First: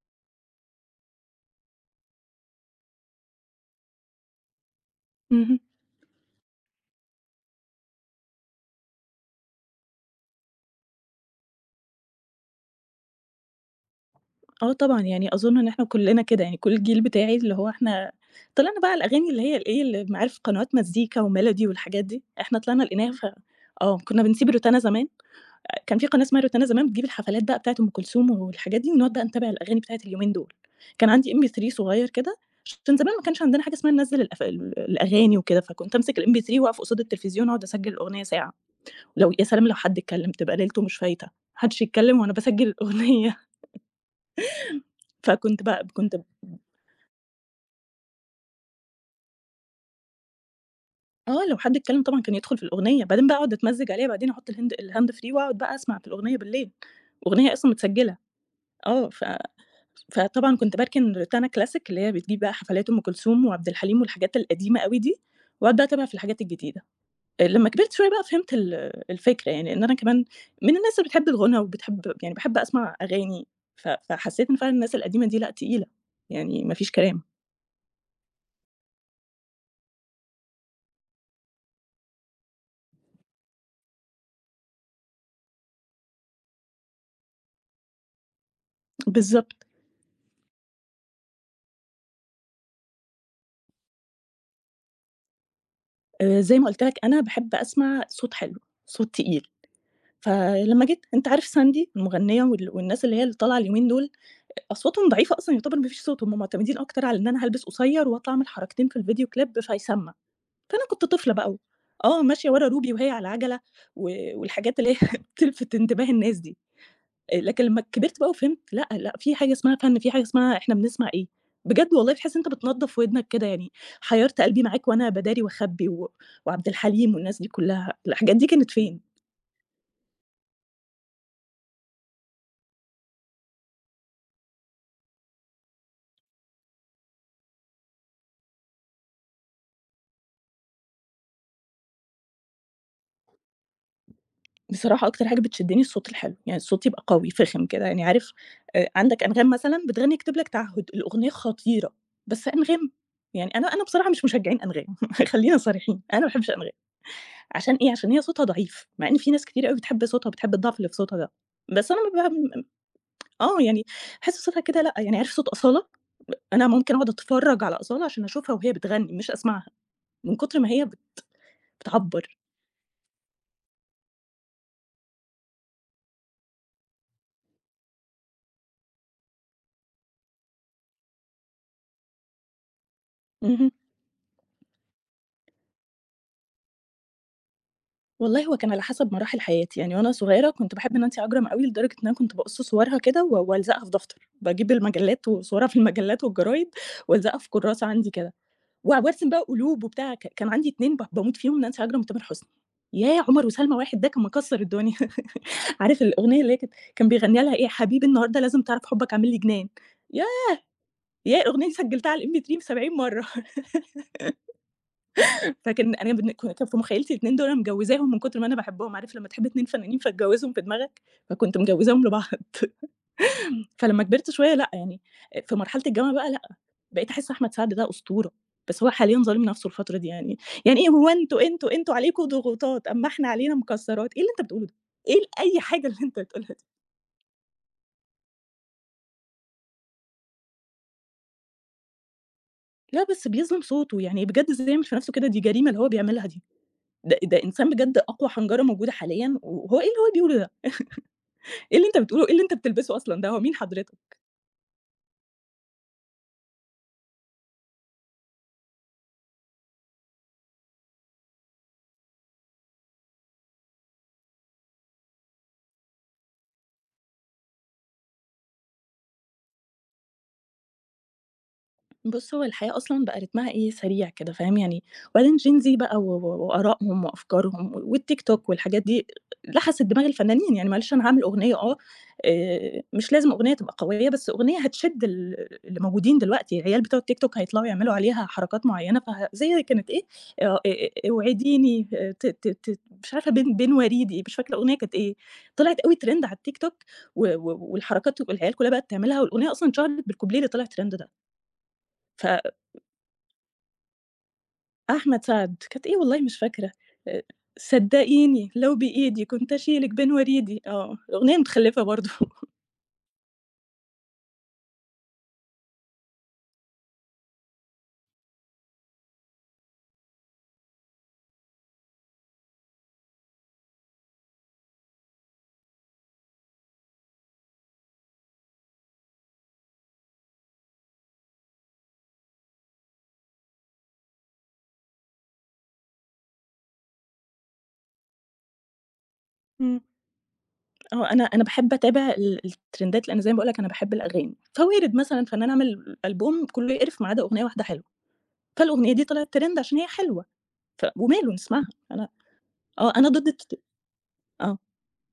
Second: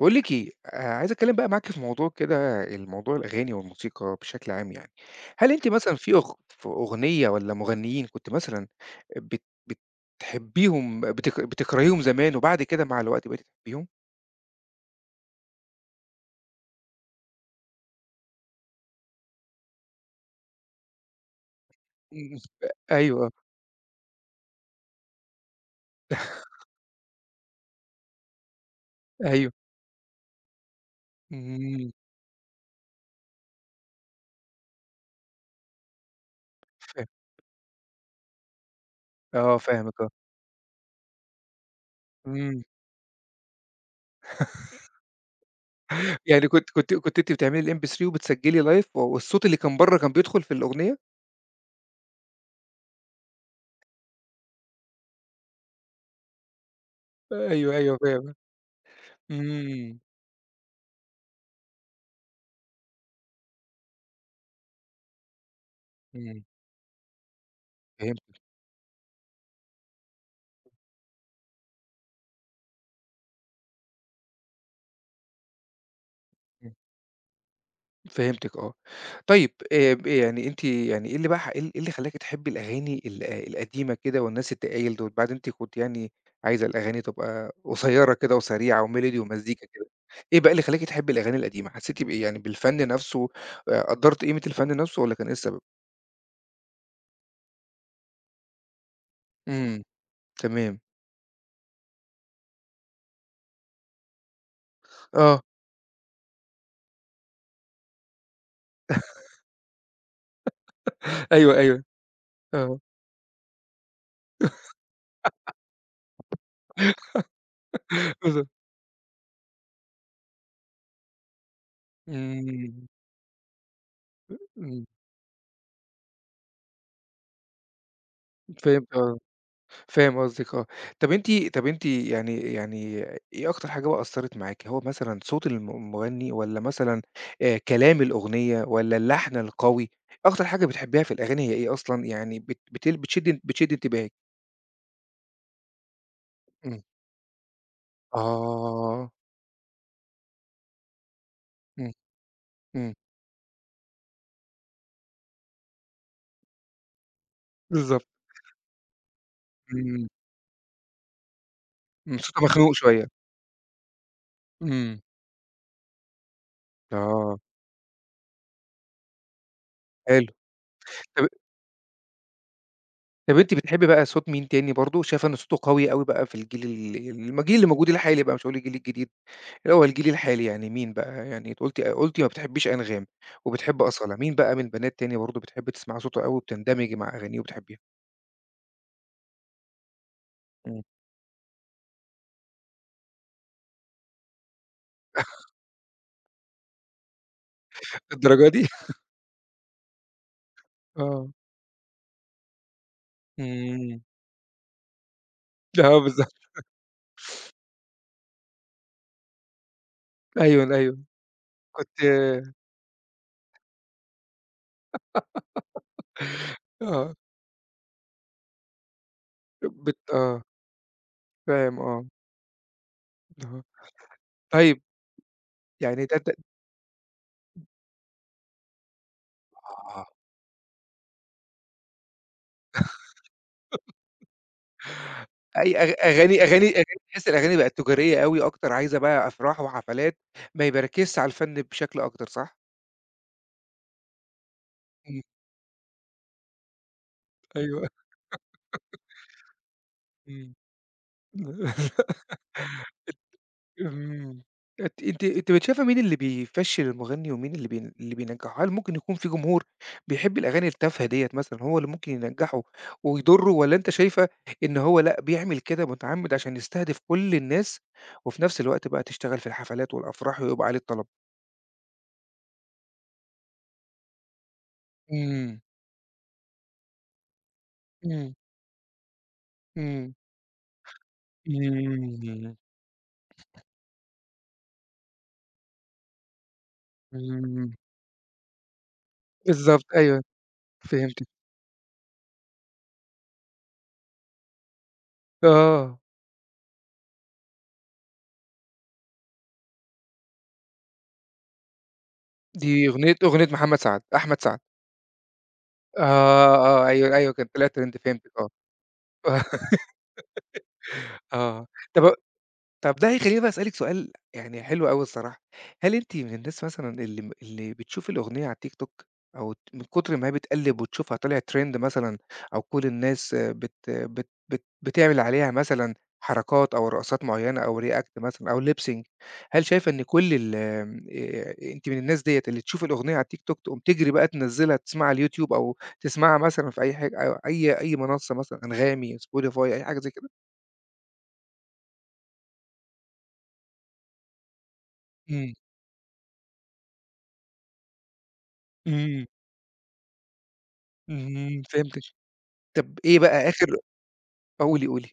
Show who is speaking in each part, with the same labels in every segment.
Speaker 1: باقول لِك إيه، عايز أتكلّم بقى معاكِ في موضوع كده، الموضوع الأغاني والموسيقى بشكل عام يعني. هل
Speaker 2: اهم.
Speaker 1: أنتِ مثلًا في أغنية والّا مغنيين كنت مثلًا بت بتحبّيهم بتك بتكرهيهم زمان وبعد كده مع الوقت بقيتِ تحبّيهم؟
Speaker 2: آه طبعًا، يعني أظُن إن إحنا كُلّنا كده، يعني كل الجيل بتاعي اللي هو إحنا طلعنا بقى على الأغاني اللي هي الإيه، اللي م عارف قنوات مزيكا وميلودي والحاجات دي،
Speaker 1: إمم.
Speaker 2: إحنا طلعنا لقيناها ف
Speaker 1: أيوه،
Speaker 2: آه، كُنّا بنسيب روتانا زمان. كان في قناة اسمها روتانا زمان بتجيب الحفلات بقى بتاعة أم كلثوم والحاجات دي، ونقعد بقى نتابع
Speaker 1: أيوه.
Speaker 2: الأغاني بتاعة اليومين دول. كان عندي MP3
Speaker 1: إمم.
Speaker 2: صغير كده، عشان زمان ما كانش عندنا حاجة اسمها ننزّل الأف ال الأغاني وكده، فكنت أمسك الMP3 وأقف قصاد
Speaker 1: فاهم،
Speaker 2: التلفزيون أقعد أسجّل الأغنية ساعة، لو يا
Speaker 1: آه،
Speaker 2: سلام لو حد
Speaker 1: فاهمِك آه.
Speaker 2: اتكلّم، تبقى ليلته مش فايتة، ما حدش يتكلّم وأنا
Speaker 1: إمم.
Speaker 2: باسجّل الأغنية. فكنت بقى كنت ب
Speaker 1: يعني كنتِ أنتِ بتعملي الMP3 وبتسجّلي live والصوت اللي كان برّه كان بيدخل في الأغنية؟
Speaker 2: آه، لو حد اتكلم طبعًا كان يدخل في الأغنية، بعدين بقى أقعد أتمزج عليها، بعدين أحط الهاند فري وأقعد بقى أسمع في الأغنية بالليل، أغنية أصلًا
Speaker 1: أيوه، أيوه
Speaker 2: متسجلة.
Speaker 1: فاهم.
Speaker 2: آه، ف
Speaker 1: إمم،
Speaker 2: فطبعًا كنت باركن روتانا كلاسيك اللي هي بتجيب بقى حفلات أم كلثوم وعبد الحليم والحاجات القديمة أوي دي، وأقعد بقى أتابع في الحاجات
Speaker 1: إمم.
Speaker 2: الجديدة. لمّا كبرت شوية بقى
Speaker 1: فهمتِك.
Speaker 2: فهمت الفكرة يعني، إن أنا كمان من الناس اللي بتحب الغُنا وبتحب يعني باحب أسمع أغاني، فحسيت إن فعلًا الناس القديمة دي لأ، تقيلة، يعني ما فيش كلام.
Speaker 1: فهمتِك آه. طيب ب يعني أنتِ يعني إيه اللي خلّاكِ تحبّي الأغاني ال القديمة كده والناس التقايل دول؟ بعدين أنتِ كنتِ يعني عايزة الأغاني تبقى قصيّرة كده وسريعة وmelody ومزيكا
Speaker 2: بالضبط.
Speaker 1: كده. إيه بقى اللي خلّاكِ تحبّي الأغاني القديمة؟ حسّيتِ بإيه؟ يعني بالفن نَفْسه، قدّرتِ قيمة الفن نَفْسه والّا كان إيه السبب؟
Speaker 2: زي ما قُلت لك أنا باحب أسمع صوت حلو، صوت تقيل،
Speaker 1: إمم، تمام.
Speaker 2: فلمّا جيت أنت عارف ساندي المغنية والناس اللي هي اللي طالعة اليومين دول، أصواتهم ضعيفة
Speaker 1: آه.
Speaker 2: أصلًا يعتبر ما فيش صوت، هم معتمدين أكتر على إن أنا هالبس قصير وأطلع أعمل حركتين في الفيديو كليب فيسمّع، فأنا كنت طفلة بقى
Speaker 1: أيوه،
Speaker 2: و
Speaker 1: أيوه.
Speaker 2: آه ماشية ورا
Speaker 1: آه.
Speaker 2: روبي وهي على عَجَلة و والحاجات اللي هي بتلفت انتباه الناس دي. لكن لمّا كبرت بقى
Speaker 1: بالضبط.
Speaker 2: وفهمت لأ، لأ، في حاجة اسمها فَن، في حاجة اسمها إحنا بنسمع إيه. بجد والله بتحس إن أنت
Speaker 1: إمم.
Speaker 2: بتنضّف ودنك كده يعني، حيّرت قلبي
Speaker 1: إمم.
Speaker 2: معاك وأنا باداري وأخبّي وعبد الحليم والناس دي كلّها، الحاجات دي كانت
Speaker 1: فهمت
Speaker 2: فين؟
Speaker 1: آه. فاهم قصدِك آه. طَب أنتِ. طَب أنتِ يعني يعني إيه أكتر حاجة بقى أثّرت معاكِ، هو مثلًا صوت الم المغني والّا مثلًا كلام الأغنية والّا اللحن القوي؟ أكتر حاجة بتحبّيها في الأغاني هي إيه أصلًا يعني بت بتل بتشد بتشد انتباهِك؟
Speaker 2: بصراحة أكتر حاجة بتشدّني الصوت الحلو، يعني
Speaker 1: إمم.
Speaker 2: الصوت يبقى قوي فِخم كده يعني عارف.
Speaker 1: آه.
Speaker 2: عندك أنغام مثلًا بتغنّي يكتب لك تعهُّد، الأغنية خطيرة،
Speaker 1: إمم،
Speaker 2: بس أنغام،
Speaker 1: إمم.
Speaker 2: يعني أنا بصراحة مش مشجّعين أنغام خلّينا صريحين، أنا ما باحبش أنغام، عشان إيه،
Speaker 1: بالضبط.
Speaker 2: عشان هي صوتها ضعيف، مع إن في ناس كتير أوي بتحب
Speaker 1: إمم.
Speaker 2: صوتها وبتحب الضعف اللي في صوتها ده، بس أنا
Speaker 1: إمم.
Speaker 2: ما
Speaker 1: صوته
Speaker 2: ب
Speaker 1: مخنوق شوية.
Speaker 2: آه، يعني باحس صوتها كده لأ،
Speaker 1: إمم.
Speaker 2: يعني عارف صوت أصالة؟ أنا ممكن أقعد
Speaker 1: آه.
Speaker 2: أتفرّج على أصالة عشان أشوفها وهي بتغني مش أسمعها،
Speaker 1: حلو.
Speaker 2: من كتر ما هي
Speaker 1: طَب.
Speaker 2: بتعبّر.
Speaker 1: طَب أنتِ بتحبّي بقى صوت مين تاني برضه، شايفة إن صوته قوي أوي بقى في الجيل اللي موجود الحالي بقى، مش هاقول الجيل الجديد؟ هو الجيل الحالي يعني مين بقى؟ يعني أنتِ قُلتِ ما بتحبّيش أنغام
Speaker 2: اهم.
Speaker 1: وبتحبّي أصالة، مين بقى من البنات تاني برضه بتحبّي تسمعي صوتها أوي وبتندمجي مع أغانيه وبتحبّيها؟
Speaker 2: والله هو كان على حسب مراحل حياتي، يعني وأنا صغيرة كنت
Speaker 1: إمم.
Speaker 2: باحب نانسي عجرم أوي لدرجة إن أنا كنت باقص صورها كده والزقها في دفتر، باجيب المجلات وصورها في المجلات والجرايد والزقها في كراسة عندي كده،
Speaker 1: للدرجة دي؟
Speaker 2: وارسم بقى قلوب وبتاع، كان عندي 2
Speaker 1: آه.
Speaker 2: باموت فيهم نانسي عجرم وتامر حسني، ياه! عمر وسلمى
Speaker 1: إمم.
Speaker 2: واحد ده كان مكسّر الدنيا.
Speaker 1: آه
Speaker 2: عارف الأغنية
Speaker 1: بالضبط.
Speaker 2: اللي هي كان بيغنيها لها إيه، حبيبي النهارده لازم تعرف حبك عامل لي جنان، يا
Speaker 1: أيوه، أيوه.
Speaker 2: ياه! الأغنية دي
Speaker 1: كنت
Speaker 2: سجّلتها على الMP3 70 مرّة. فكان أنا بالن ك كان في
Speaker 1: آه.
Speaker 2: مخيّلتي ال2 دول أنا مجوّزاهم من كتر ما أنا باحبهم، عارف لمّا تحب 2
Speaker 1: بت
Speaker 2: فنانين
Speaker 1: آه.
Speaker 2: فتجوّزهم في دماغك؟ فكنت
Speaker 1: فاهم آه.
Speaker 2: مجوّزاهم لبعض.
Speaker 1: أها.
Speaker 2: فلمّا كبرت شوية لأ،
Speaker 1: طيب.
Speaker 2: يعني في مرحلة
Speaker 1: يعني
Speaker 2: الجامعة
Speaker 1: ده
Speaker 2: بقى
Speaker 1: ده
Speaker 2: لأ، بقيت أحس أحمد سعد ده أسطورة، بس هو حاليًا ظالم نَفْسه الفترة
Speaker 1: آه.
Speaker 2: دي يعني، يعني إيه هو أنتم عليكم ضغوطات، أمّا إحنا علينا مكسّرات، إيه اللي أنت بتقوله ده؟ إيه أي
Speaker 1: أي
Speaker 2: حاجة
Speaker 1: أغ
Speaker 2: اللي أنت
Speaker 1: أغاني
Speaker 2: بتقولها دي؟
Speaker 1: أغاني أغاني تحسّي الأغاني بقت تجارية أوي أكتر، عايزة بقى أفراح وحفلات، ما يركّزش على الفن بشكل أكتر، صح؟
Speaker 2: لا بس بيظلم صوته، يعني بجد إزاي يعمل في نَفْسه
Speaker 1: إمم.
Speaker 2: كده، دي جريمة اللي هو بيعملها دي. ده إنسان
Speaker 1: أيوه.
Speaker 2: بجد أقوى حنجرة موجودة حاليًا، وهو إيه اللي هو بيقوله ده؟
Speaker 1: إمم.
Speaker 2: إيه اللي أنت بتقوله، إيه اللي أنت بتلبسه أصلًا ده، هو مين حضرتك؟
Speaker 1: إمم. أنتِ بقيتِ شايفة مين اللي بيفشّل المغني ومين اللي بينجّحه؟ هل ممكن يكون في جمهور بيحب الأغاني التافهة ديّة مثلًا هو اللي ممكن ينجّحه ويضُرّه والّا أنت شايفة إن هو لأ، بيعمل كده متعمِّد عشان يستهدف كل الناس وفي نفس الوقت بقى تشتغل في الحفلات والأفراح ويبقى عليه الطلب؟
Speaker 2: بُص، هو الحياة أصلًا بقى رتمها إيه، سريع كده فاهم، يعني وبعدين
Speaker 1: إمم.
Speaker 2: Gen Z بقى و و وآرائهم وأفكارهم
Speaker 1: إمم.
Speaker 2: والTikTok والحاجات دي لحست دماغ
Speaker 1: إمم.
Speaker 2: الفنانين، يعني معلش أنا هاعمل أغنية آه،
Speaker 1: إمم.
Speaker 2: آآ مش لازم أغنية تبقى قوية، بس أغنية هتشد اللي موجودين دلوقتي، العيال بتوع الTikTok هيطلعوا
Speaker 1: إمم.
Speaker 2: يعملوا عليها حركات معيّنة، فه زي
Speaker 1: بالضبط
Speaker 2: كانت إيه،
Speaker 1: أيوه،
Speaker 2: آه، أ
Speaker 1: فهمتِك.
Speaker 2: اوعديني، آه، ت ت ت مش عارفة بين وريدي، مش فاكرة الأغنية كانت إيه، طلعت أوي
Speaker 1: آه.
Speaker 2: Trend على الTikTok و و والحركات والعيال كلها بقت تعملها، والأغنية أصلًا اتشهرت بالكوبليه اللي طلع Trend ده، ف
Speaker 1: دي أغنية أغنية محمد سعد أحمد سعد.
Speaker 2: أحمد سعد، كانت إيه
Speaker 1: آه،
Speaker 2: والله مش فاكرة.
Speaker 1: آه. آه، أيوه،
Speaker 2: آآ
Speaker 1: أيوه كانت طلعت ترند فهمتِك آه.
Speaker 2: صدقيني لو بإيدي كنت أشيلِك بين وريدي، آه، أغنية
Speaker 1: آه.
Speaker 2: متخلفة برضه.
Speaker 1: طب. طب ده هيخلّيني بقى أسألِك سؤال يعني حلو أوي الصراحة، هل أنتِ من الناس مثلًا اللي بتشوف الأغنية على التيك توك أو من كتر ما هي بتقلِّب وتشوفها طلعت trend مثلًا أو كل الناس آه، بت بت بت بتعمل عليها مثلًا حركات أو رقصات معيّنة أو react مثلًا أو lip sync. هل شايفة إن كل ال آمم، أنتِ من الناس ديّة اللي تشوف الأغنية على التيك توك تقوم تجري بقى تنزّلها تسمعها على اليوتيوب أو تسمعها مثلًا في أي حاجة أو أي منصة مثلًا أنغامي، سبوتيفاي،
Speaker 2: إمم.
Speaker 1: أي حاجة زي كده؟
Speaker 2: آه، أنا باحب أتابع الترندات، لأن زي ما باقول لك أنا باحب الأغاني، فوارد مثلًا فنان
Speaker 1: إمم.
Speaker 2: عمل ألبوم كلّه يقرف ما عدا أغنية واحدة حلوة، فالأغنية دي
Speaker 1: إمم،
Speaker 2: طلعت ترند عشان هي حلوة، وماله
Speaker 1: اهم،
Speaker 2: نسمعها،
Speaker 1: فهمتِك.
Speaker 2: أنا آه،
Speaker 1: طَب
Speaker 2: أنا
Speaker 1: إيه
Speaker 2: ضد
Speaker 1: بقى
Speaker 2: الت
Speaker 1: آخر.
Speaker 2: آه.
Speaker 1: آه، قولي، قولي.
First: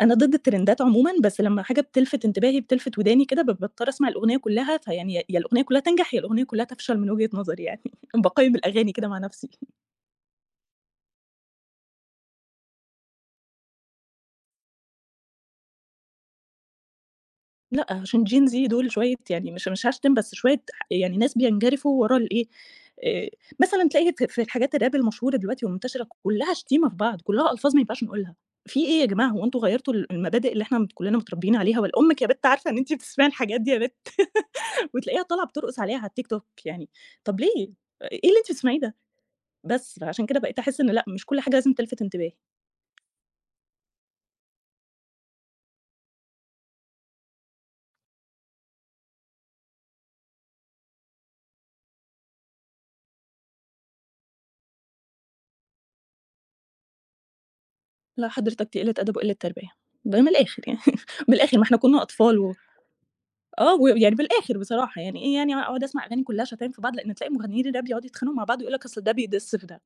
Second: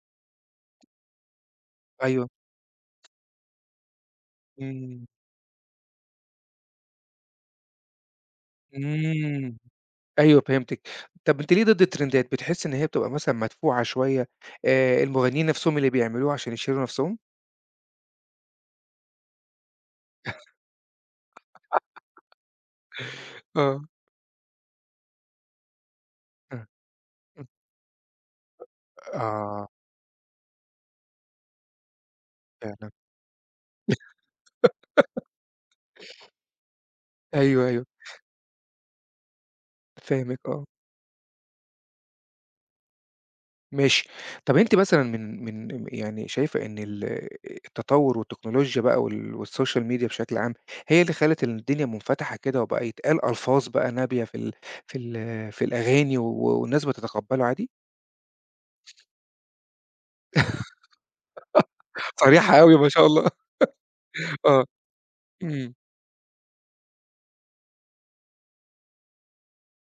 Speaker 2: أنا ضد الترندات عمومًا، بس لمّا حاجة بتلفت
Speaker 1: أيوه،
Speaker 2: انتباهي، بتلفت وداني كده، باضطر أسمع الأغنية كلّها،
Speaker 1: إمم،
Speaker 2: فيعني يا الأغنية كلّها تنجح، يا الأغنية كلّها تفشل من وجهة نظري يعني، باقيّم الأغاني كده مع نفسي.
Speaker 1: إمم، أيوه فهمتِك. طَب أنتِ ليه ضد الترندات، بتحسّي إن هي بتبقى مثلًا مدفوعة شوية، المغنيين نَفْسهم اللي بيعملوها عشان يشهروا نَفْسهم؟
Speaker 2: لأ، عشان Gen Z دول شوية يعني مش هاشتم، بس شوية ح يعني ناس بينجرفوا ورا الإيه. آآ
Speaker 1: آه.
Speaker 2: مثلًا تلاقي في الحاجات الراب المشهورة دلوقتي والمنتشرة كلّها
Speaker 1: آه،
Speaker 2: شتيمة في بعض، كلّها ألفاظ ما ينفعش نقولها. في إيه يا جماعة، هو أنتم
Speaker 1: آه،
Speaker 2: غيّرتوا المبادئ اللي إحنا كلّنا متربيين عليها والأمِّك يا بت عارفة إن
Speaker 1: فعلًا.
Speaker 2: أنتِ بتسمعي الحاجات دي يا بت وتلاقيها طالعة بترقص عليها على التيك توك يعني، طب ليه؟
Speaker 1: أيوه، أيوه،
Speaker 2: إيه اللي أنتِ بتسمعيه ده؟ بس، فعشان
Speaker 1: فاهمِك
Speaker 2: كده بقيت
Speaker 1: آه.
Speaker 2: أحس إن لأ، مش كل حاجة لازم تلفت انتباهي.
Speaker 1: ماشي. طَب أنتِ مثلًا من يعني شايفة إن التطوُّر والتكنولوجيا بقى والسوشيال ميديا بشكل عام، هي اللي خلّت الدنيا منفتحة كده وبقى يتقال ألفاظ بقى نابية في الأغاني والناس بتتقبّله عادي؟
Speaker 2: لأ حضرتك دي قلة أدب وقلة تربية، ده من الآخر يعني، من الآخر ما إحنا كنا أطفال و
Speaker 1: صريحة أوي ما شاء الله.
Speaker 2: آه، ويعني بالآخر
Speaker 1: آه.
Speaker 2: بصراحة يعني إيه يعني
Speaker 1: إمم.
Speaker 2: أقعد أسمع أغاني كلها شتايم في بعض، لإن تلاقي مغنيين الراب يقعدوا يتخانقوا مع بعض ويقول لك أصل ده بيدِس في ده،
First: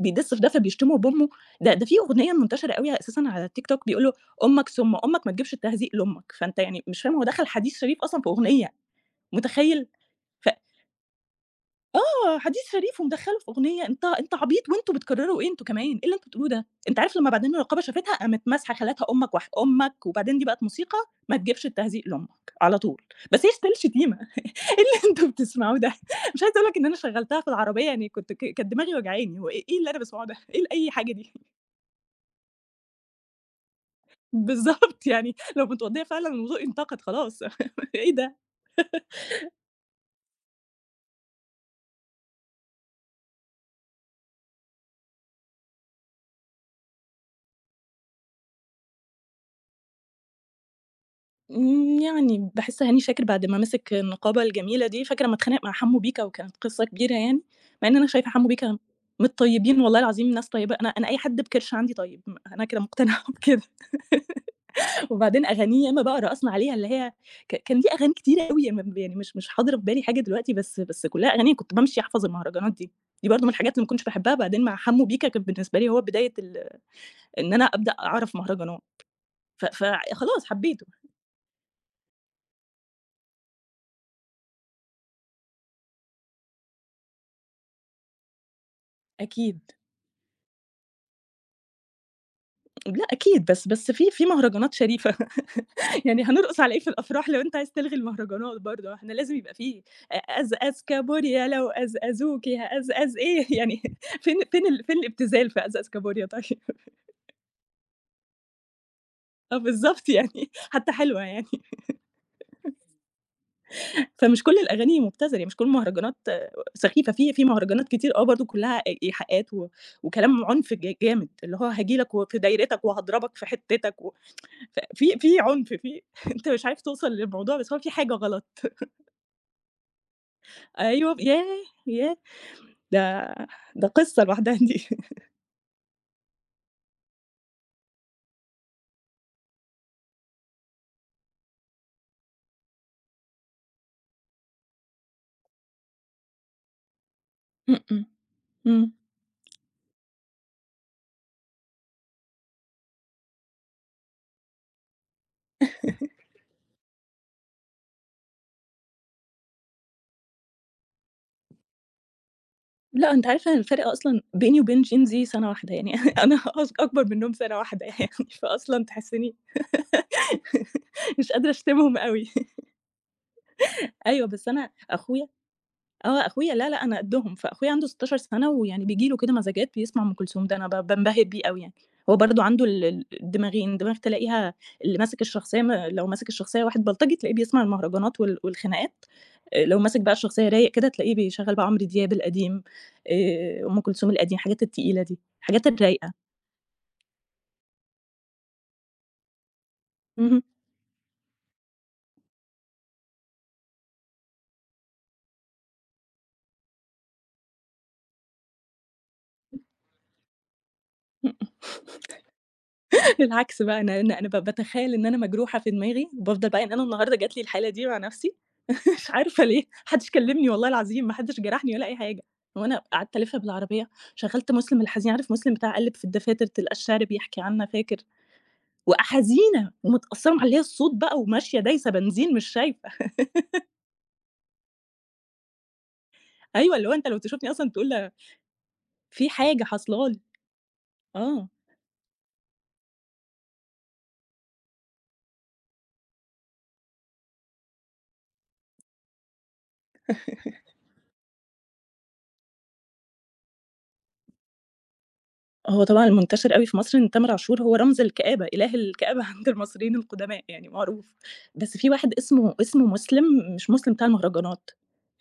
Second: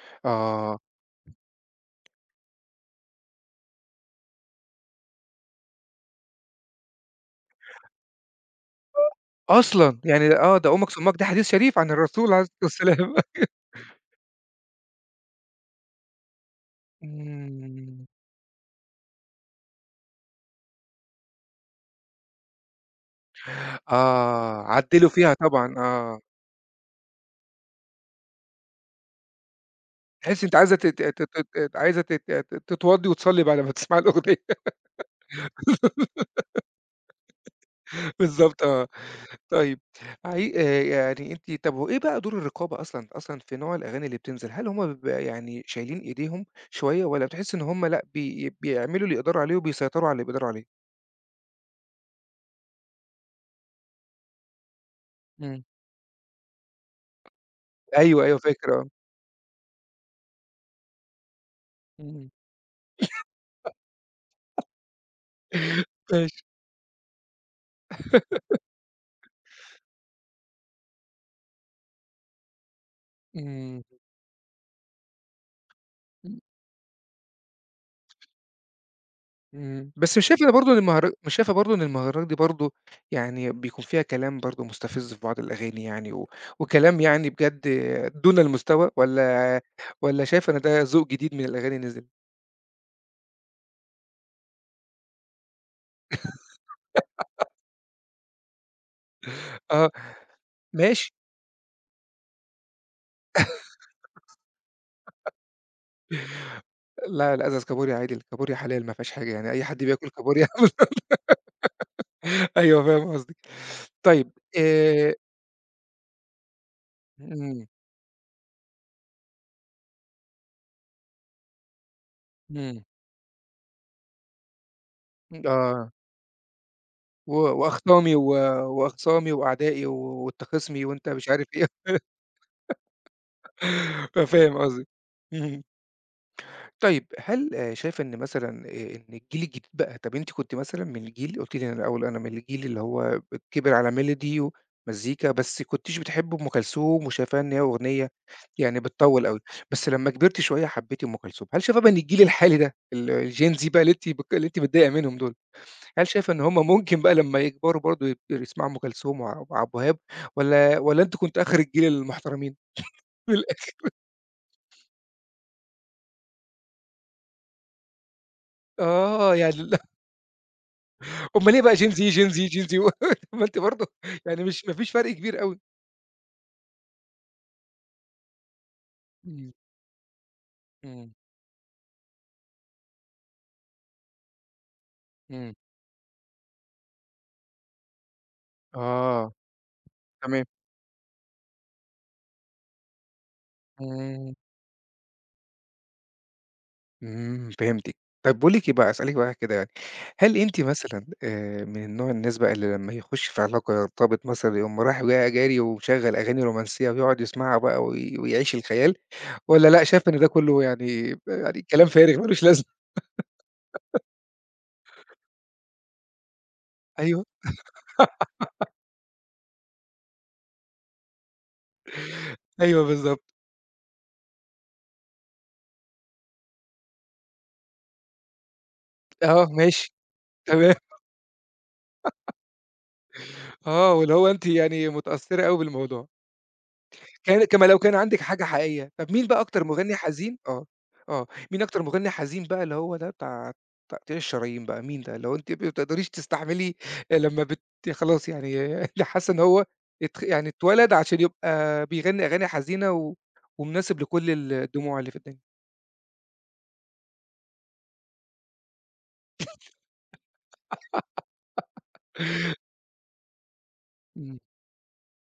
Speaker 2: بيدِس في ده
Speaker 1: آه.
Speaker 2: فبيشتموا بأمه، ده في أغنية منتشرة أوي أساسًا على التيك توك بيقول له: "أمك سُمّ، أمك ما تجيبش التهزيق لأمك." فأنت يعني مش فاهم هو دخل حديث شريف أصلًا في أغنية، متخيل؟
Speaker 1: أصلًا! يعني آه، ده أمك سُمّاك ده حديث شريف عن الرسول
Speaker 2: آه،
Speaker 1: عليه
Speaker 2: حديث
Speaker 1: الصلاة
Speaker 2: شريف
Speaker 1: والسلام.
Speaker 2: ومدخّله في أغنية، أنت عبيط وأنتم بتكرّروا إيه أنتم كمان، إيه اللي أنتم بتقولوه ده؟ أنت عارف لمّا بعدين الرقابة
Speaker 1: إمم.
Speaker 2: شافتها قامت ماسحة خالاتها أمك وح أمك، وبعدين دي بقت موسيقى ما تجيبش التهزيء لأمك على طول، بس هي still شتيمة.
Speaker 1: آه.
Speaker 2: إيه
Speaker 1: عدِّلوا
Speaker 2: اللي أنتم
Speaker 1: فيها طبعًا
Speaker 2: بتسمعوه ده؟
Speaker 1: آه.
Speaker 2: مش عايزة أقول لك إن أنا شغّلتها في العربية يعني كنت ك كانت دماغي واجعاني، هو إيه إيه اللي أنا باسمعه ده؟
Speaker 1: تحسّي أنتِ
Speaker 2: إيه
Speaker 1: عايزة
Speaker 2: أي
Speaker 1: تت
Speaker 2: حاجة
Speaker 1: تت
Speaker 2: دي؟
Speaker 1: تت عايزة تتوضّي وتصلّي بعد ما تسمعي الأغنية.
Speaker 2: بالضبط، يعني لو متوضّية فعلًا وذوقي انتقد خلاص. إيه ده؟
Speaker 1: بالضبط آه. طيب. عي يعني أنتِ طب وإيه بقى دور الرقابة أصلًا في نوع الأغاني اللي بتنزل؟ هل هم بيبقى يعني شايلين إيديهم شوية والّا بتحسّي إن هم لأ، بيعملوا اللي يقدروا عليه وبيسيطروا على اللي بيقدروا عليه؟
Speaker 2: يعني باحس هاني شاكر بعد ما مسك النقابة الجميلة دي، فاكرة أمّا
Speaker 1: إمم.
Speaker 2: اتخانق مع حمو بيكا وكانت قصة كبيرة يعني، مع إن أنا
Speaker 1: أيوه،
Speaker 2: شايفة
Speaker 1: أيوه
Speaker 2: حمو بيكا
Speaker 1: فاكر آه.
Speaker 2: من الطيبين والله العظيم ناس طيبة، أنا أي حد بكِرش عندي طيب،
Speaker 1: إمم.
Speaker 2: أنا كده مقتنعة بكده. وبعدين أغانيه ياما باقرا
Speaker 1: ماشي.
Speaker 2: أصلًا عليها اللي هي كان ليه أغاني كتيرة أوي م م يعني مش حاضرة في بالي حاجة دلوقتي، بس كلّها أغاني كنت بامشي أحفظ المهرجانات دي، دي برضه من الحاجات
Speaker 1: إمم.
Speaker 2: اللي ما كنتش باحبها. بعدين مع حمو بيكا كان بالنسبة لي هو بداية إن أنا أبدأ أعرف مهرجانات،
Speaker 1: إمم، بس مش
Speaker 2: فخلاص
Speaker 1: شايفة برضه إن
Speaker 2: حبيته.
Speaker 1: المهر مش شايفة برضه إن المهرجانات دي برضه يعني بيكون فيها كلام برضه مستفز في بعض الأغاني يعني وكلام يعني بجد دون المستوى
Speaker 2: أكيد.
Speaker 1: والّا. والّا شايفة إن ده ذوق جديد من الأغاني نزل؟
Speaker 2: لأ أكيد، بس في مهرجانات شريفة. يعني هنرقص على إيه في الأفراح لو أنت عايز تلغي المهرجانات برضه، إحنا لازم يبقى في
Speaker 1: آه،
Speaker 2: أزأزك
Speaker 1: ماشي،
Speaker 2: بوريا لو أزأزوكِ هأزأز إيه يعني فين الابتذال في أزأزك بوريا طيب؟
Speaker 1: لا، لأ أزاز كابوريا عادي، الكابوريا حلال ما فيهاش حاجة يعني
Speaker 2: آه
Speaker 1: أي حد بياكل
Speaker 2: بالضبط
Speaker 1: كابوريا.
Speaker 2: يعني حتى حلوة يعني.
Speaker 1: أيوه فاهم قصدِك. طيب
Speaker 2: فمش كل الأغاني
Speaker 1: آآ
Speaker 2: مبتذلة، مش كل المهرجانات آه، سخيفة، في
Speaker 1: إمم،
Speaker 2: مهرجانات كتير آه برضه كلّها إيحاءات وكلام عنف جامد، اللي هو هاجي لك وفي
Speaker 1: إمم،
Speaker 2: دايرتك وهاضربك في حتتك و ف في في عُنف
Speaker 1: آه،
Speaker 2: في أنت مش عارف توصل للموضوع، بس هو في حاجة
Speaker 1: وأخصامي
Speaker 2: غلط.
Speaker 1: وأخصامي وأعدائي و... وأنت خصمي وأنت
Speaker 2: أيوه
Speaker 1: مش
Speaker 2: ياه!
Speaker 1: عارف إيه.
Speaker 2: ياه! ده ده قصة لوحدها
Speaker 1: فاهم
Speaker 2: دي.
Speaker 1: قصدِك. اهم. طيب هل شايفة إن مثلًا إن الجيل الجديد بقى. طب أنتِ كنتِ مثلًا من الجيل قُلتِ لي أنا الأول أنا من الجيل اللي هو كِبِر على ميلودي ومزيكا، بس كنتيش بتحبّي أم كلثوم وشايفاها إن هي
Speaker 2: إمم، إمم،
Speaker 1: أغنية يعني
Speaker 2: إمم.
Speaker 1: بتطوّل أوي، بس لمّا كبرتِ شوية حبّيتِ أم كلثوم، هل شايفة بقى إن الجيل الحالي ده الGen Z بقى اللي أنتِ متضايقة منهم دول، هل شايفة إن هُم ممكن بقى لمّا يكبروا برضه يسمعوا أم كلثوم وعبد الوهاب والّا أنتِ كنتِ آخر الجيل المحترمين؟
Speaker 2: لأ، أنت
Speaker 1: من
Speaker 2: عارف أنا
Speaker 1: الآخر
Speaker 2: الفرق أصلًا بيني وبين Gen Z سَنة واحدة يعني أنا أكبر منّهم سَنة واحدة يعني، فأصلًا
Speaker 1: آه،
Speaker 2: تحسّني
Speaker 1: يعني
Speaker 2: مش قادرة
Speaker 1: أمّال إيه بقى Gen
Speaker 2: أشتمهم
Speaker 1: Z، Gen
Speaker 2: أوي.
Speaker 1: Z، Gen Z طب ما أنتِ برضه
Speaker 2: أيوه،
Speaker 1: يعني
Speaker 2: بس
Speaker 1: مش
Speaker 2: أنا
Speaker 1: ما فيش فرق
Speaker 2: أخويا
Speaker 1: كبير أوي.
Speaker 2: آه، لا، لأ، أنا قدّهم، فأخويا عنده 16 سَنة ويعني بييجي له كده
Speaker 1: إمم،
Speaker 2: مزاجات بيسمع أم كلثوم، ده أنا
Speaker 1: إمم،
Speaker 2: بانبهر بيه أوي يعني. هو برضه عنده ال ال الدماغين، دماغ تلاقيها اللي ماسك
Speaker 1: إمم.
Speaker 2: الشخصية لو ماسك الشخصية واحد بلطجي، تلاقيه بيسمع المهرجانات والخناقات.
Speaker 1: آه،
Speaker 2: لو ماسك بقى
Speaker 1: تمام.
Speaker 2: الشخصية رايق كده، تلاقيه بيشغّل بقى عمرو دياب القديم، أم كلثوم
Speaker 1: إمم.
Speaker 2: القديم، الحاجات التقيلة دي، الحاجات الرايقة.
Speaker 1: إمم، فهمتِك. طيب باقول لِك إيه بقى، أسألِك بقى كده يعني، هل
Speaker 2: اهم.
Speaker 1: أنتِ مثلًا من نوع الناس بقى اللي لمّا يخش في علاقة يرتبط مثلًا يقوم رايح جاي جاري ومشغّل أغاني رومانسية ويقعد يسمعها بقى ويعيش الخيال، والّا لأ شايفة إن ده كلّه يعني يعني كلام فارغ ما لوش لازمة؟
Speaker 2: العكس بقى أنا باتخيّل إن أنا مجروحة في دماغي، وبافضل بقى يعني أنا النهارده
Speaker 1: أيوه،
Speaker 2: جات لي الحالة دي مع نفسي مش عارفة ليه، ما حدش كلّمني والله العظيم، ما حدش جرحني ولا أي حاجة، هو أنا
Speaker 1: أيوه
Speaker 2: قعدت
Speaker 1: بالضبط.
Speaker 2: ألِف بالعربية، شغّلت مسلم الحزين، عارف مسلم بتاع قلِّب في الدفاتر تلقى الشعر بيحكي عنا فاكر،
Speaker 1: آه،
Speaker 2: وحزينة
Speaker 1: ماشي،
Speaker 2: ومتأثّرة معليّة
Speaker 1: تمام.
Speaker 2: الصوت بقى وماشية دايسة بنزين مش شايفة.
Speaker 1: آه، واللي هو أنتِ يعني متأثّرة أوي بالموضوع.
Speaker 2: أيوه، اللي هو أنت لو
Speaker 1: كان
Speaker 2: تشوفني
Speaker 1: كما
Speaker 2: أصلًا
Speaker 1: لو
Speaker 2: تقول
Speaker 1: كان
Speaker 2: لها
Speaker 1: عندِك حاجة حقيقية، طَب مين
Speaker 2: في
Speaker 1: بقى أكتر
Speaker 2: حاجة
Speaker 1: مغني
Speaker 2: حاصله لي.
Speaker 1: حزين آه، آه،
Speaker 2: آه.
Speaker 1: مين أكتر مغني حزين بقى اللي هو ده بتاع تقطيع الشرايين بقى، مين ده؟ اللي هو أنتِ ما بتقدريش تستحملي لمّا بت خلاص يعني اللي حاسة إن هو يعني اتولد عشان يبقى بيغني أغاني حزينة ومناسب لكل الدموع اللي في الدنيا.
Speaker 2: هو طبعًا المنتشر أوي في مصر إن تامر عاشور هو رمز الكآبة، إله الكآبة عند المصريين القدماء يعني معروف، بس في واحد اسمه مسلم، مش مسلم بتاع
Speaker 1: إمم،
Speaker 2: المهرجانات،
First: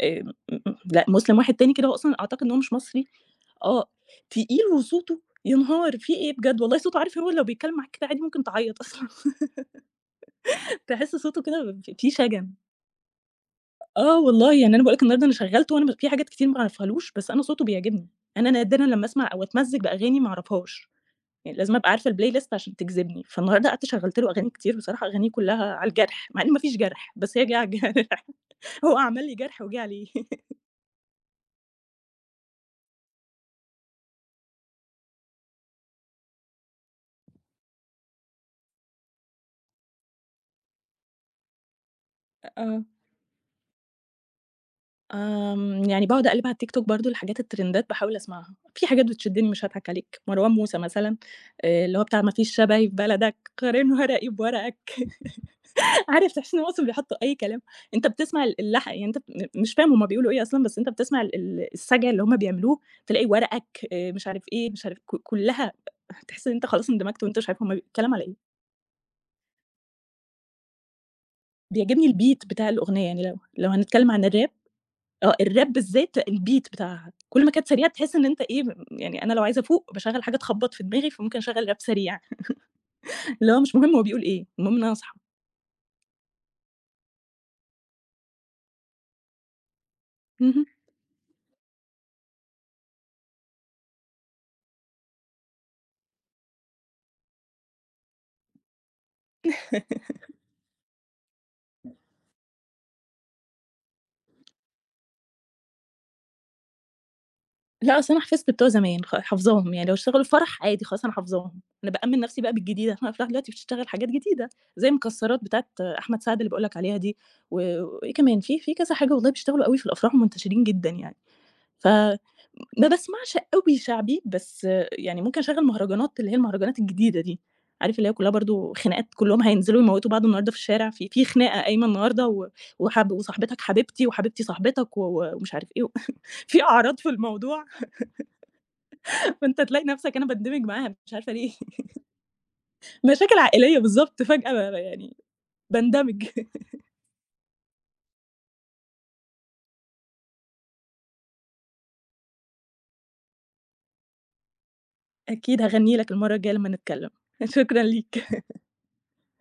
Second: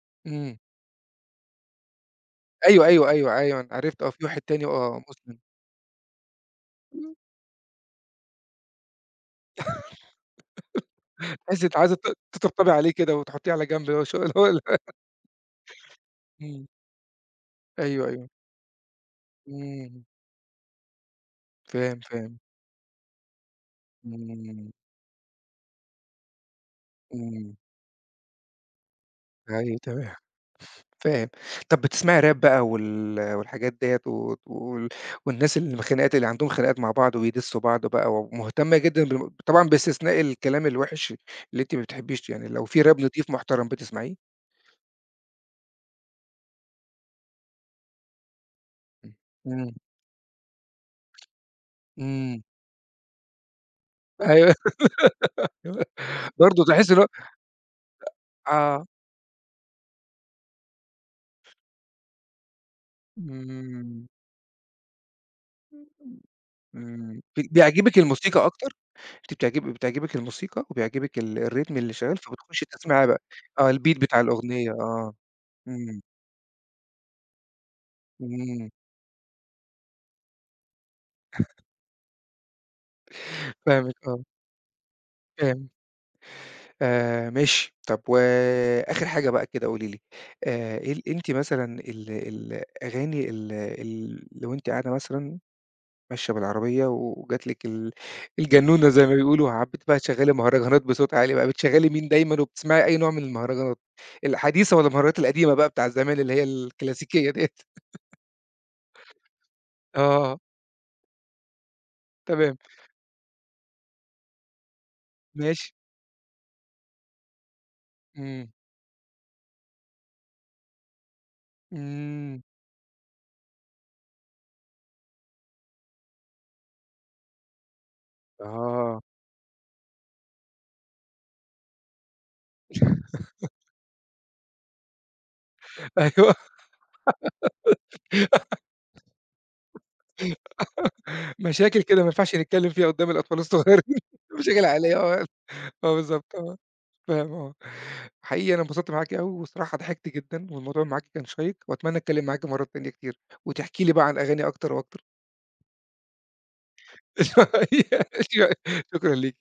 Speaker 2: آمم،
Speaker 1: إمم،
Speaker 2: لأ مسلم واحد تاني كده هو أصلًا أعتقد إن هو مش
Speaker 1: أيوه،
Speaker 2: مصري،
Speaker 1: أيوه، أيوه، أيوه، أنا
Speaker 2: آه،
Speaker 1: عرفت آه، في واحد تاني
Speaker 2: تقيل
Speaker 1: آه،
Speaker 2: وصوته
Speaker 1: مسلم.
Speaker 2: يا نهار! في إيه بجد والله صوته
Speaker 1: إمم.
Speaker 2: عارف هو لو بيتكلم معاك كده عادي ممكن تعيّط أصلًا. تحس صوته كده
Speaker 1: تحسّي أنتِ عايزة
Speaker 2: فيه شجن.
Speaker 1: تطبطبي عليه كده وتحطّيه على جنب اللي هو شو
Speaker 2: آه
Speaker 1: اللي هو
Speaker 2: والله،
Speaker 1: ال
Speaker 2: يعني أنا باقول لك النهارده أنا شغّلته وأنا في حاجات كتير ما
Speaker 1: إمم،
Speaker 2: أعرفهالوش، بس أنا صوته
Speaker 1: أيوه،
Speaker 2: بيعجبني،
Speaker 1: أيوه،
Speaker 2: أنا نادرًا لمّا أسمع أو أتمزج
Speaker 1: إمم،
Speaker 2: بأغاني ما أعرفهاش. يعني لازم أبقى
Speaker 1: فاهم،
Speaker 2: عارفة الplay
Speaker 1: فاهم.
Speaker 2: list عشان تجذبني، فالنهارده قعدت شغّلت له أغاني
Speaker 1: إمم،
Speaker 2: كتير بصراحة أغانيه كلّها على الجرح، مع إن ما فيش جرح، بس هي
Speaker 1: إمم،
Speaker 2: جه على الجرح. هو عمل لي جرح
Speaker 1: أيوه
Speaker 2: وجه عليه.
Speaker 1: تمام، فاهم. طب بتسمعي راب بقى والحاجات ديّة و وال والناس اللي الخناقات اللي عندهم خناقات مع بعض ويدسّوا بعض بقى ومهتمة جدًا بم طبعًا باستثناء الكلام الوِحِش اللي أنتِ ما بتحبيش يعني، لو في
Speaker 2: آه،
Speaker 1: راب نضيف محترم بتسمعيه؟
Speaker 2: آمم، يعني باقعد أقلِّب على التيك توك برضه الحاجات الترندات باحاول أسمعها، في حاجات بتشدّني مش
Speaker 1: إمم،
Speaker 2: هاضحك عليك، مروان موسى مثلًا. اللي هو بتاع ما
Speaker 1: إمم،
Speaker 2: فيش شبهي في بلدك قارنها رايي
Speaker 1: أيوه.
Speaker 2: بورقك، عارف تحس إن
Speaker 1: برضه
Speaker 2: هو أصلًا
Speaker 1: تحسّي اللي هو
Speaker 2: بيحطّوا أي كلام، أنت بتسمع
Speaker 1: آه،
Speaker 2: اللحن يعني أنت مش فاهم هُم بيقولوا إيه أصلًا، بس أنت بتسمع ال ال السَّجع اللي هُم بيعملوه، تلاقي ورقك
Speaker 1: إمم،
Speaker 2: مش عارف إيه، مش عارف كلّها تحس إن أنت خلاص
Speaker 1: إمم،
Speaker 2: اندمجت وأنت مش عارف هُم
Speaker 1: بيعجبِك
Speaker 2: بيتكلم على
Speaker 1: الموسيقى
Speaker 2: إيه.
Speaker 1: أكتر؟ أنتِ بتعجبِك الموسيقى وبيعجبِك الريتم اللي
Speaker 2: بيعجبني
Speaker 1: شغال
Speaker 2: الbeat
Speaker 1: فبتخشي
Speaker 2: بتاع الأغنية،
Speaker 1: تسمعي بقى،
Speaker 2: يعني لو
Speaker 1: آه الbeat
Speaker 2: هنتكلم
Speaker 1: بتاع
Speaker 2: عن الراب
Speaker 1: الأغنية، آه.
Speaker 2: آه، الراب
Speaker 1: إمم،
Speaker 2: بالذات الbeat بتاعها، كل ما كانت سريعة تحس إن أنت إيه،
Speaker 1: إمم،
Speaker 2: م يعني أنا لو عايزة أفوق باشغّل حاجة تخبّط في دماغي، فممكن أشغّل راب سريع، اللي هو مش
Speaker 1: فاهمِك
Speaker 2: مهم هو بيقول
Speaker 1: آه،
Speaker 2: إيه، المهم إن أنا أصحى.
Speaker 1: فاهم، ماشي، طب وآخر حاجة بقى كده قولي لي،
Speaker 2: اهم.
Speaker 1: إيه ال أنتِ مثلًا ال الأغاني ال ال لو أنتِ قاعدة مثلًا ماشية بالعربية وجات لِك الجنونة زي ما بيقولوا، حبيتِ بقى تشغّلي مهرجانات بصوت عالي بقى، بتشغّلي مين دايمًا وبتسمعي أي نوع من المهرجانات، الحديثة والّا المهرجانات القديمة بقى بتاع زمان اللي هي الكلاسيكية ديّة؟
Speaker 2: لأ، أصل أنا حفظت بتوع زمان، حافظاهم، يعني لو اشتغلوا
Speaker 1: آه،
Speaker 2: فرح عادي خلاص أنا حافظاهم، أنا بأمِّن نفسي بقى
Speaker 1: تمام،
Speaker 2: بالجديدة، عشان الأفراح دلوقتي بتشتغل حاجات جديدة، زي مكسرات بتاعة
Speaker 1: ماشي،
Speaker 2: أحمد سعد اللي باقول لك عليها دي، و وإيه كمان،
Speaker 1: إمم،
Speaker 2: في كذا حاجة والله بيشتغلوا أوي في الأفراح ومنتشرين جدًا يعني، ف
Speaker 1: إمم،
Speaker 2: ما باسمعش أوي شعبي، بس يعني ممكن أشغّل مهرجانات اللي هي المهرجانات الجديدة دي، عارف اللي هي كلّها برضه
Speaker 1: آه،
Speaker 2: خناقات، كلّهم هينزلوا يموّتوا بعض النهارده في الشارع، في خناقة قايمة النهارده وحب وصاحبتك حبيبتي وحبيبتي صاحبتك ومش عارف إيه.
Speaker 1: أيوه.
Speaker 2: في أعراض في الموضوع. فأنت تلاقي نفْسك أنا باندمج معاها مش عارفة ليه،
Speaker 1: مشاكل كده ما ينفعش نتكلم فيها قدّام الأطفال
Speaker 2: مشاكل عائلية
Speaker 1: الصغيّرين،
Speaker 2: بالضبط فجأة
Speaker 1: مشاكل
Speaker 2: بقى
Speaker 1: عائلية آه،
Speaker 2: يعني
Speaker 1: آه. آه،
Speaker 2: باندمج.
Speaker 1: بالضبط آه، فاهم آه. حقيقي أنا انبسطت معاكِ أوي، وصراحة ضحكت جدًا، والموضوع معاكِ كان شيّق، وأتمنى أتكلم معاكِ مرّات تانية كتير، وتحكي لي بقى عن أغاني أكتر وأكتر.
Speaker 2: أكيد هاغنّي لك المرّة الجاية لمّا نتكلّم، شكرًا ليك.
Speaker 1: شكرًا ليكِ.